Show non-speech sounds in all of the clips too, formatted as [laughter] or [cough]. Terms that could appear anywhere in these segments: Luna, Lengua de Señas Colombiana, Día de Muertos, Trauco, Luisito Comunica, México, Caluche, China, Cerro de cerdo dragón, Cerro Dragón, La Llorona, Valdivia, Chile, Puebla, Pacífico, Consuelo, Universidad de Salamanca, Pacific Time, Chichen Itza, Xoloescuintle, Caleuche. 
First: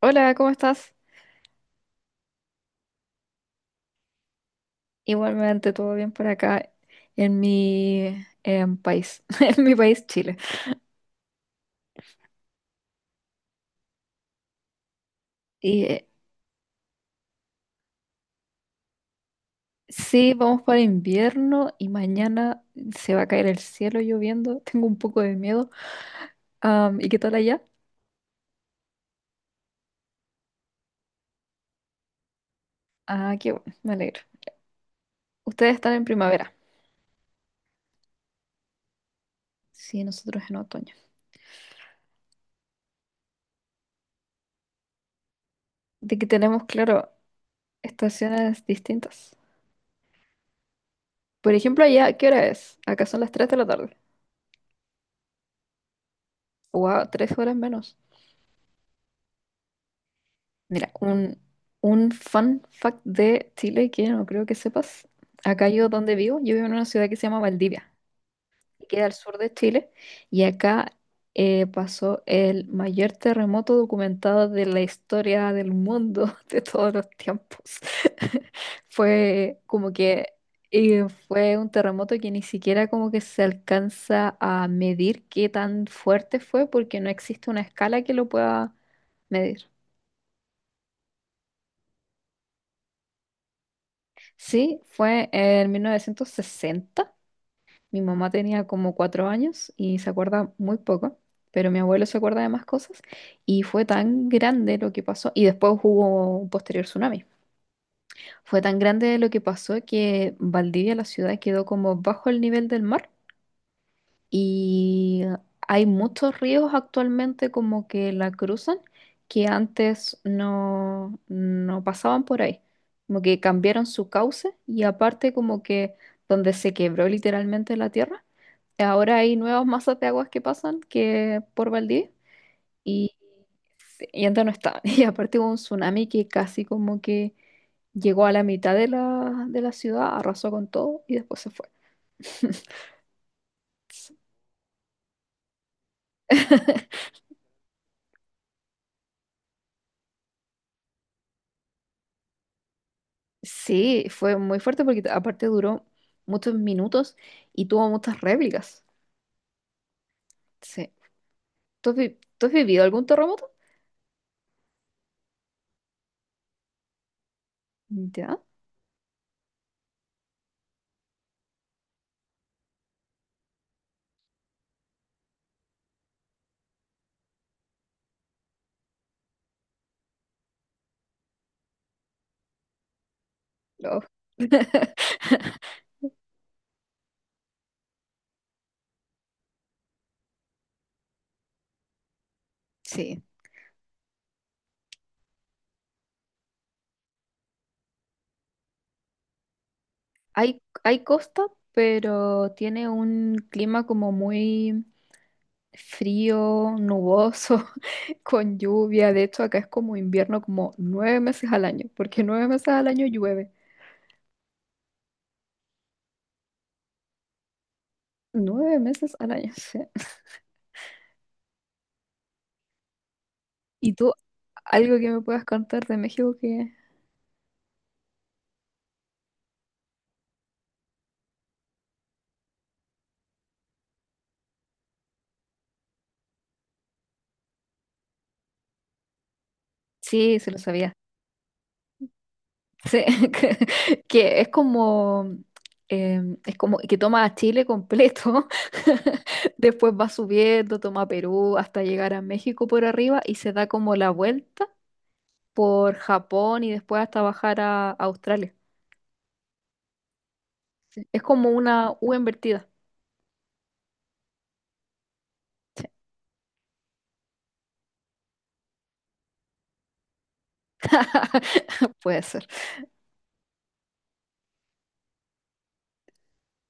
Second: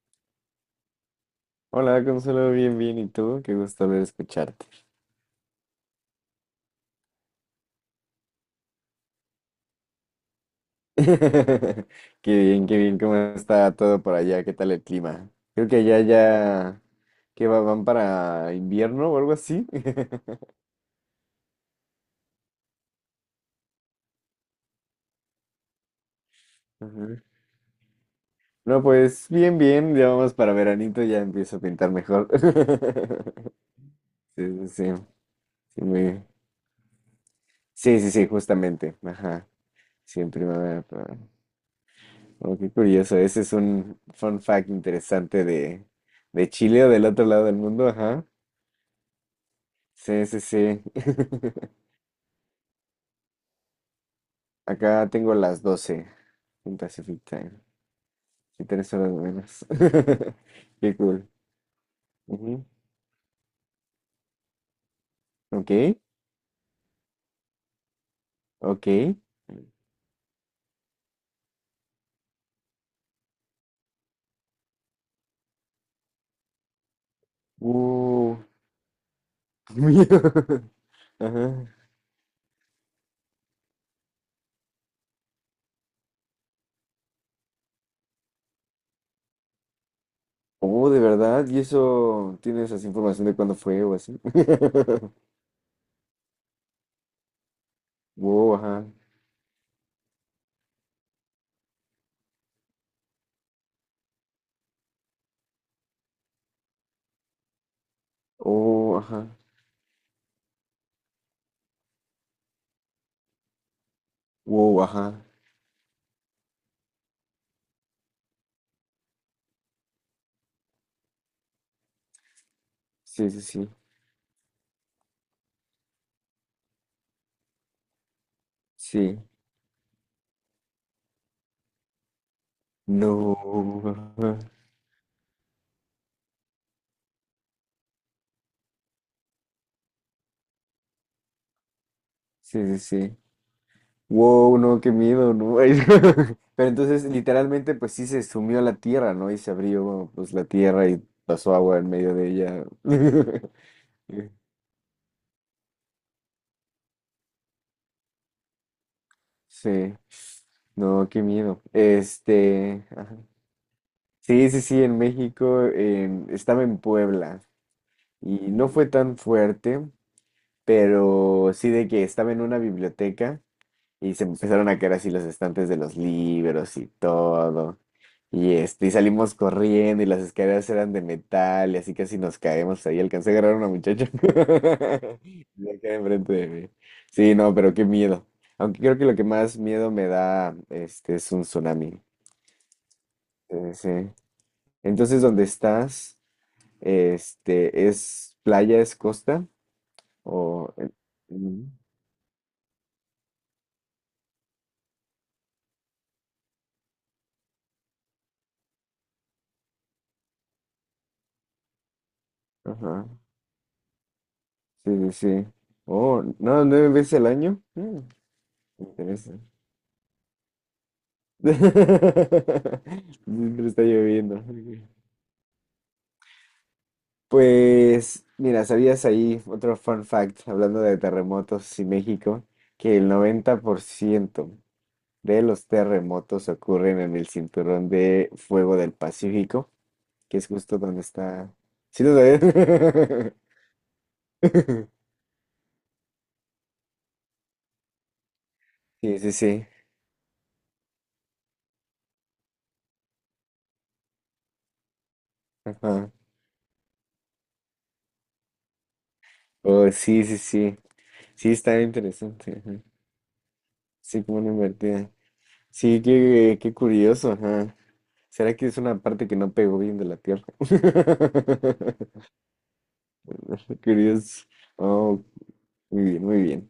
Hola, ¿cómo estás? Hola, Consuelo, bien, bien, ¿y tú? Qué gusto volver a escucharte. Igualmente, todo bien por acá en mi país, [laughs] en mi país, Chile. [laughs] Qué qué bien, ¿cómo está todo por allá? ¿Qué tal el clima? Creo que Y allá ya, que van para invierno o algo así. sí, [laughs] vamos para invierno y mañana se va a caer el cielo lloviendo. [laughs] Tengo un poco de miedo. ¿Y qué Ujú. tal allá? No, pues bien, bien, ya vamos para veranito, ya empiezo a pintar mejor. [laughs] Ah, qué bueno, me alegro. Sí, sí, sí, Ustedes sí, están en primavera. sí, sí, sí, justamente, ajá, Sí, sí, en nosotros en primavera. otoño. Oh, qué curioso, ese es un fun fact interesante De que de tenemos, Chile o del claro, otro lado del mundo, ajá. estaciones distintas. Sí, sí, sí. Por ejemplo, [laughs] allá, ¿qué hora es? Acá son las 3 de la tarde. Acá tengo las 12:00 en Wow, Pacific 3 Time. horas menos. Sí, 3 horas menos. [laughs] Mira, Qué cool. Un fun Ujú. fact de Chile que no creo que sepas. Acá Ok, yo donde vivo, yo vivo en una ciudad que se llama Valdivia, que ok. queda al sur de Chile, y acá pasó el mayor terremoto documentado de la historia del mundo [laughs] de todos los tiempos. Uh, [laughs] Fue [laughs] como miedo. que fue un Ajá. terremoto que ni siquiera como que se alcanza a medir qué tan fuerte fue, porque no existe una escala que lo pueda medir. Oh, de verdad. ¿Y eso tienes esa información de cuándo fue o así? Sí, [laughs] fue en 1960. Mi mamá Wow, tenía ajá. como 4 años y se acuerda muy poco, pero mi abuelo se acuerda de más cosas y fue tan grande lo que pasó, y después hubo un posterior tsunami. Fue tan Oh, grande ajá. lo que pasó que Valdivia, la ciudad, quedó como bajo el nivel del mar Wow, y ajá. hay muchos ríos actualmente como que la cruzan que antes no, no pasaban por ahí. Como Sí, que sí, sí. cambiaron su cauce y aparte como que donde se quebró literalmente la tierra, ahora Sí. hay nuevas masas de aguas que pasan que por Valdivia y, No. y Ajá. antes no estaban. [laughs] Y aparte hubo un tsunami que casi como que llegó a la mitad de la ciudad, arrasó con todo y después se fue. Sí, sí, sí. Wow, no, qué miedo, ¿no? [laughs] Pero [laughs] entonces, literalmente, pues sí se sumió a la tierra, ¿no? Y se abrió, pues, la tierra y pasó agua en medio de ella. [laughs] Sí, fue muy fuerte porque aparte duró muchos minutos y tuvo muchas réplicas. Sí, Sí. no, qué miedo. ¿Tú has vivido Este, algún ajá. terremoto? Sí, sí, sí, en México, estaba en Puebla Ya. y no fue tan fuerte, pero sí de que estaba en una biblioteca. Y se empezaron a caer así los estantes de los libros y todo. Y este, y salimos corriendo y las escaleras eran de metal y así casi nos caemos ahí. Alcancé a agarrar a una No. muchacha. [laughs] [laughs] Y acá enfrente de mí. Sí, no, pero qué miedo. Aunque creo que lo que más miedo me da este es un tsunami. Sí. Sí, sí. Entonces, ¿dónde estás? Este, ¿es playa, es costa? Hay, O hay costa, Mm, pero tiene un clima como muy frío, nuboso, [laughs] con lluvia. De hecho, acá es como invierno como 9 meses al año, porque 9 meses al año ajá. llueve. Sí, sí, sí. Oh, no, nueve veces al año. Mm. Nueve Pero meses al eso- año, [laughs] sí. [laughs] Siempre está ¿Y tú lloviendo. algo que me puedas contar de México que... Pues, mira, ¿sabías ahí otro fun fact hablando de terremotos y México? Que el 90% de los terremotos ocurren en el cinturón de fuego del Pacífico, que Sí, es se lo justo sabía. donde está. ¿Sí lo sabías? Sí, [laughs] que, que [laughs] eh, es como que toma a Chile completo, Sí, sí, [laughs] sí. después va subiendo, toma Perú hasta llegar a México por arriba y se da como la vuelta por Ajá. Japón y después hasta bajar a Australia. Oh, sí, sí, sí. Sí, es como Sí, está una U interesante, invertida. ajá. Sí, como una invertida. Sí, qué, qué curioso, ajá. ¿Será que es una parte que no pegó bien de la Tierra? [laughs] Puede [laughs] ser. Curioso. Oh, muy bien, muy bien.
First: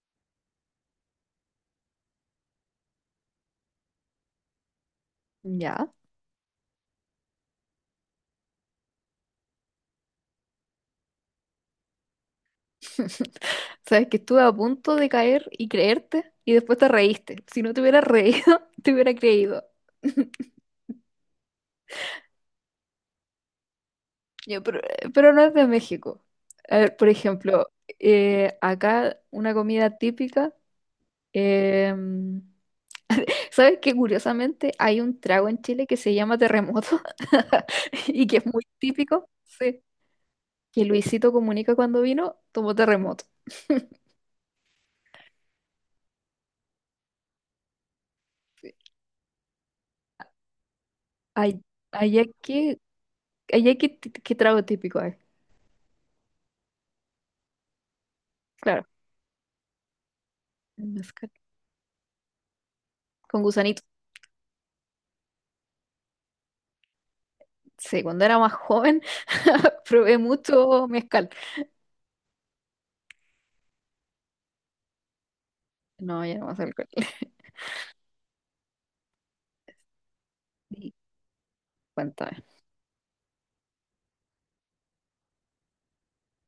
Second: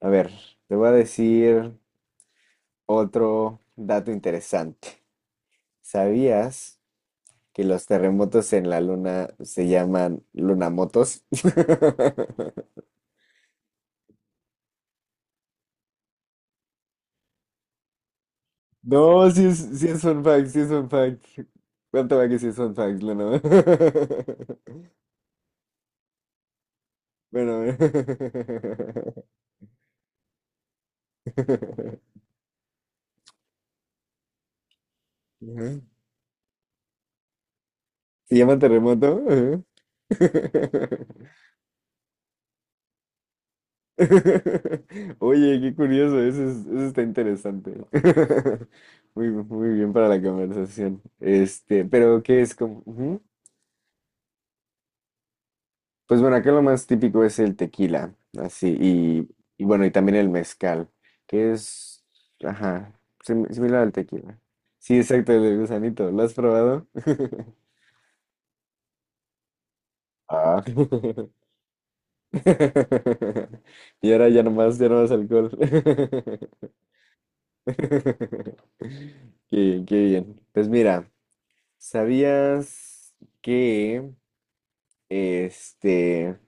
A ver, te voy a decir otro dato interesante. Ya. ¿Sabías que los terremotos en la Luna se llaman lunamotos? [laughs] [laughs] Sabes que estuve a punto de caer y creerte y después te reíste. Si no te hubiera reído, [laughs] te hubiera No, creído. sí es fun [laughs] fact, sí es fun fact. ¿Cuánto va que sí es fun fact, Luna? Ya, pero no es de México. A ver, por [laughs] ejemplo, Bueno. Acá una comida típica. [laughs] em, ¿sabes qué? Curiosamente hay un trago en Ujú. Chile que se llama terremoto [laughs] y ¿Se que es llama muy terremoto? típico. Ajá. Sí. Que Luisito [laughs] Comunica cuando vino tomó terremoto. Oye, qué curioso, eso, eso está interesante. [laughs] Sí. Muy, muy bien para la conversación. Ay- Este, Allá pero ¿qué es que, como? Ujú. Qué trago típico hay. Pues bueno, acá lo más típico es el tequila, así, Claro, y bueno, y también el el mezcal, mezcal. que es, ajá, Con gusanito. similar al tequila. Sí, exacto, el del gusanito, ¿lo has probado? [laughs] Sí, cuando era más joven [laughs] probé Ah. mucho mezcal. [laughs] Y ahora ya nomás, ya no más alcohol. No, ya no más [laughs] alcohol. [laughs] [laughs] Qué, qué bien. Pues Sí, mira, cuéntame. ¿sabías que este,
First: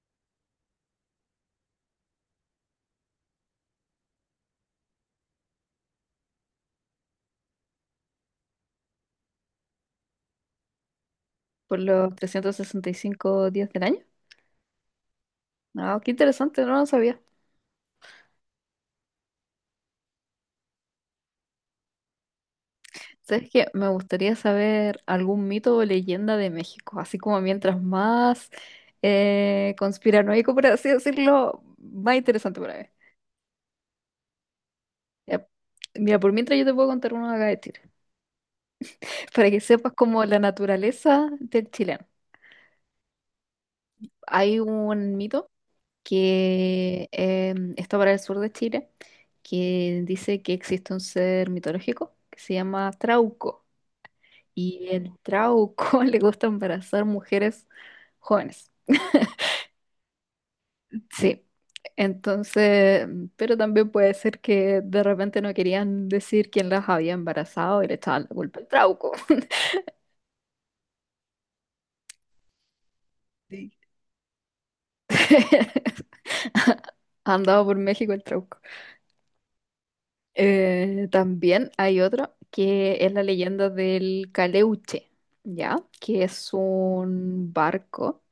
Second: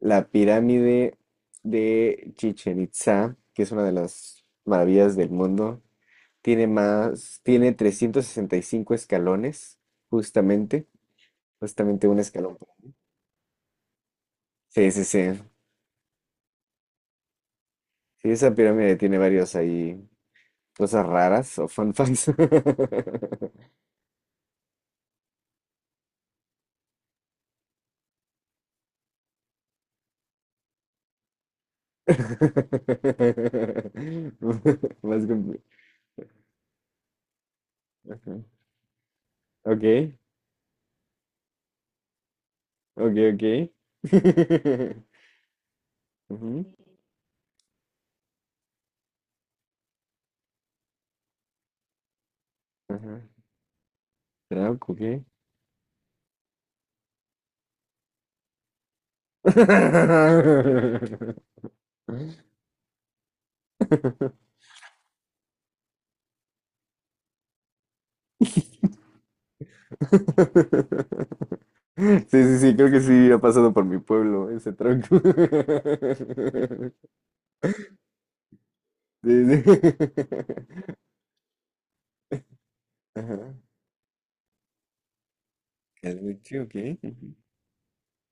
la pirámide de Chichen Itza, que es una de las maravillas del mundo, tiene 365 escalones, justamente, Por justamente los un trescientos escalón. sesenta y cinco días del año. Sí, sí, sí. Ah, qué interesante, no lo sabía. Sí, esa pirámide tiene varios ahí, cosas raras o fun facts. [laughs] [laughs] ¿Sabes qué? Me gustaría saber algún mito o leyenda de México, así como mientras más conspiranoico, por así decirlo, más interesante para mí. Más Ya. compli- Mira, por mientras yo te puedo contar uno acá de Chile, Ajá. para que sepas Ok, como la naturaleza del chileno. ok, ok. Hay [laughs] un mito Ujú, que está para el sur de Chile, que dice que existe un ser mitológico que se llama ajá. Trauco. Y Trauco, el ¿qué? trauco [laughs] le gusta embarazar mujeres jóvenes. Sí. [laughs] Entonces, pero también puede ser que de repente no querían decir quién las había embarazado y le echaban la culpa al trauco. [laughs] Sí, sí, sí, creo que sí ha Sí. pasado por mi pueblo ese tronco. [laughs] [laughs] Andado por México el trauco. Sí, sí. Eh, [laughs] también hay otro que es la Ajá. leyenda del Caleuche, ¿ya? Que es Caluche, ok. un barco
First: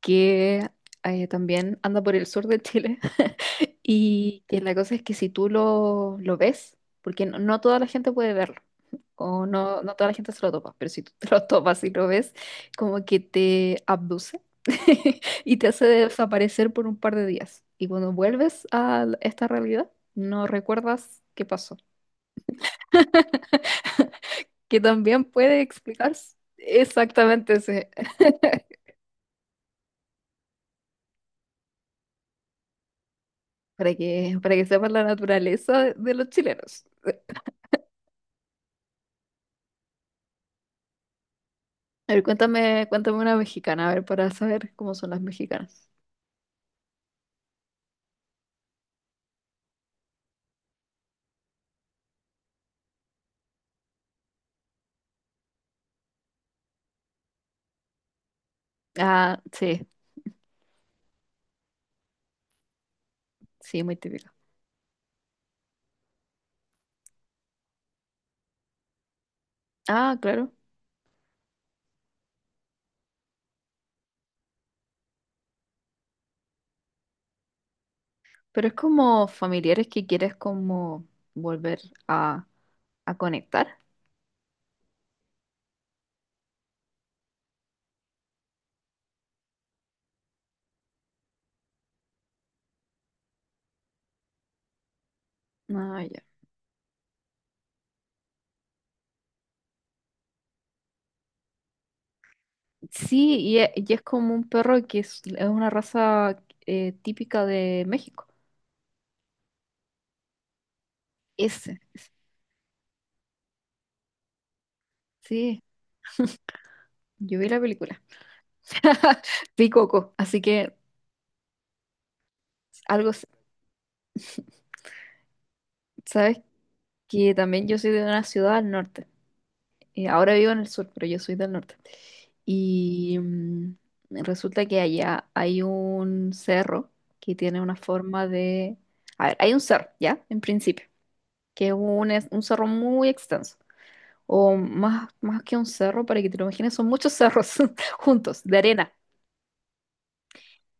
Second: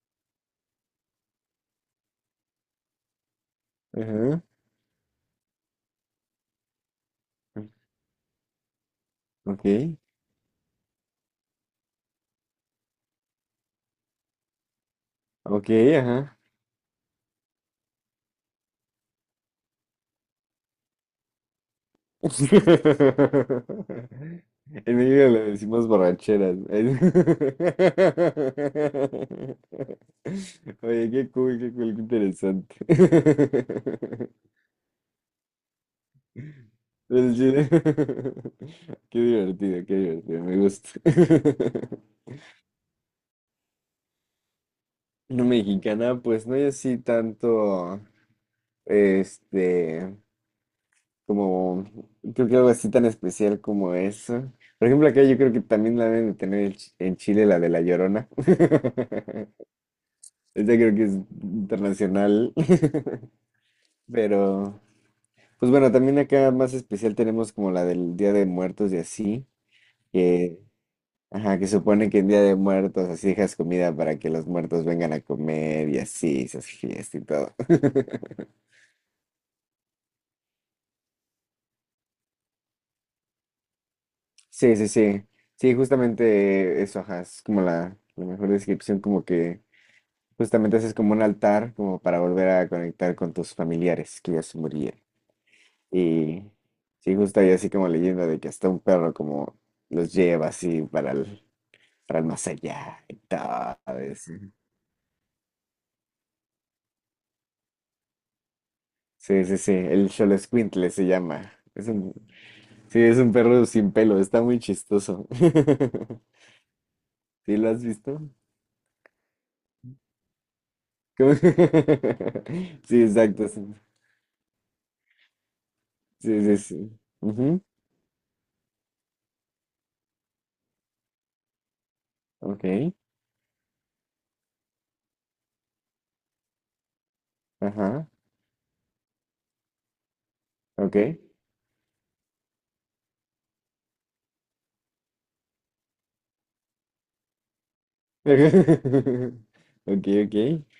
que también anda por el sur de Chile. Ajá. Y que la cosa es que si tú lo ves, porque no, no toda la gente puede verlo, o no, no Ok, toda la gente se lo topa, pero si tú [laughs] te lo topas y lo ves, como que te abduce [laughs] y te ok, hace ajá. desaparecer por un par de días. Y cuando vuelves a esta realidad, no recuerdas qué pasó. [laughs] Que En también México le puede decimos explicarse borracheras. [laughs] exactamente. Oye, qué cool, qué cool, qué interesante. [laughs] Pero Para que sepas la naturaleza de los chilenos. el [laughs] qué divertido, me gusta. A [laughs] ver, cuéntame, cuéntame una mexicana, a ver, para saber cómo son las No mexicanas. mexicana, pues no hay así tanto, este, como, creo que algo así tan especial como eso. Por ejemplo, acá yo creo que también la deben de tener en en Chile, la de La Llorona. Ah, [laughs] sí, Esa creo que es internacional, sí, muy [laughs] típico. pero, pues bueno, también acá más especial tenemos como la del Día de Muertos y así, Ah, claro. que, ajá, que supone que en Día de Muertos así dejas comida para que los muertos vengan a comer y así, se hace fiesta y todo. [laughs] Pero es como familiares que quieres como volver a, a conectar. Sí, sí, sí. Sí, justamente eso, ajá, es como la mejor descripción, como que justamente haces como un altar, como para volver a conectar con tus familiares que ya se murieron. Ah, ya. Y sí, justo hay así como leyenda de que hasta un perro como los lleva así para el más allá y Sí, y e- todo. y es, como Eso. un perro que es una raza típica de México. Sí, sí, sí, el Xoloescuintle se llama. Ese, Es ese. un, sí, es un perro sin pelo, está muy chistoso. Sí, [laughs] yo vi ¿Sí la lo has película. visto? [laughs] Vi Coco, así que ¿Cómo? [laughs] Sí, algo, s- exacto. Sí, sabes sí, sí. Sí. que Ujú, también yo soy de una ciudad al norte. Ahora vivo en el sur, pero yo soy del norte. ok, Y resulta que allá hay un cerro que tiene una ajá, forma de... A ver, hay un cerro, ¿ya? En principio, ok. que es un, un cerro muy extenso. O más, más que un cerro, para que te lo imagines, son muchos cerros [laughs] juntos, de arena. [laughs] Ok, ok.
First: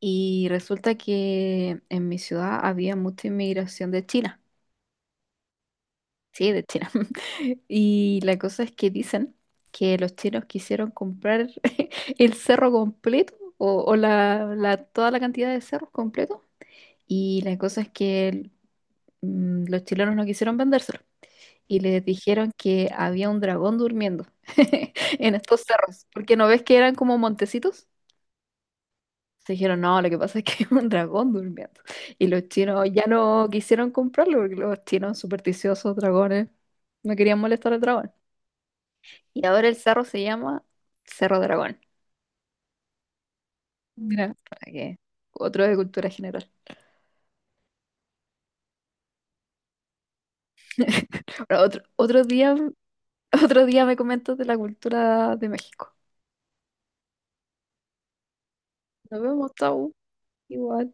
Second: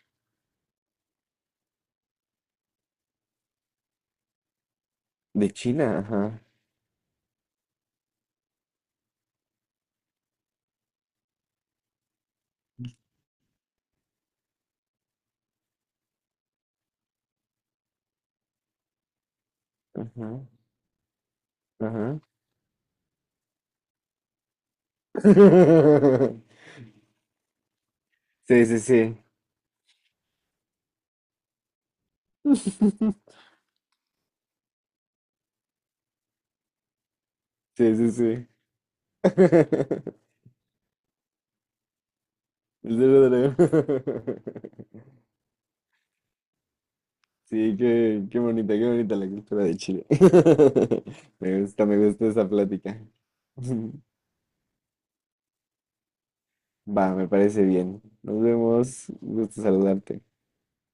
Y resulta que en mi ciudad había mucha inmigración de China. De China, ajá. Sí, de China. [laughs] Y la cosa es que dicen que los chinos quisieron comprar [laughs] el cerro completo o, toda la cantidad de cerros completos. Y la cosa es que los chilenos no Ajá, quisieron vendérselo. Y les ajá. dijeron que había un dragón durmiendo [laughs] en estos cerros. Porque no [laughs] ves que eran como montecitos. Sí, sí, sí. Se dijeron, no, lo que pasa es que [laughs] hay un dragón durmiendo. Y los chinos ya [laughs] no quisieron comprarlo porque los chinos supersticiosos, dragones, no querían molestar al Sí, dragón. sí, sí. Y ahora el cerro [laughs] se llama Cerro Dragón. El Cerro de cerdo Mira, dragón. para que... [laughs] Otro de cultura general. Sí, qué, qué bonita la cultura de Chile. [laughs] [laughs] Bueno, otro, me otro gusta esa día, plática. [laughs] otro día [laughs] me comentas de la cultura de México. Va, me parece bien. Nos vemos. Nos Un vemos, gusto chau. saludarte. Igual.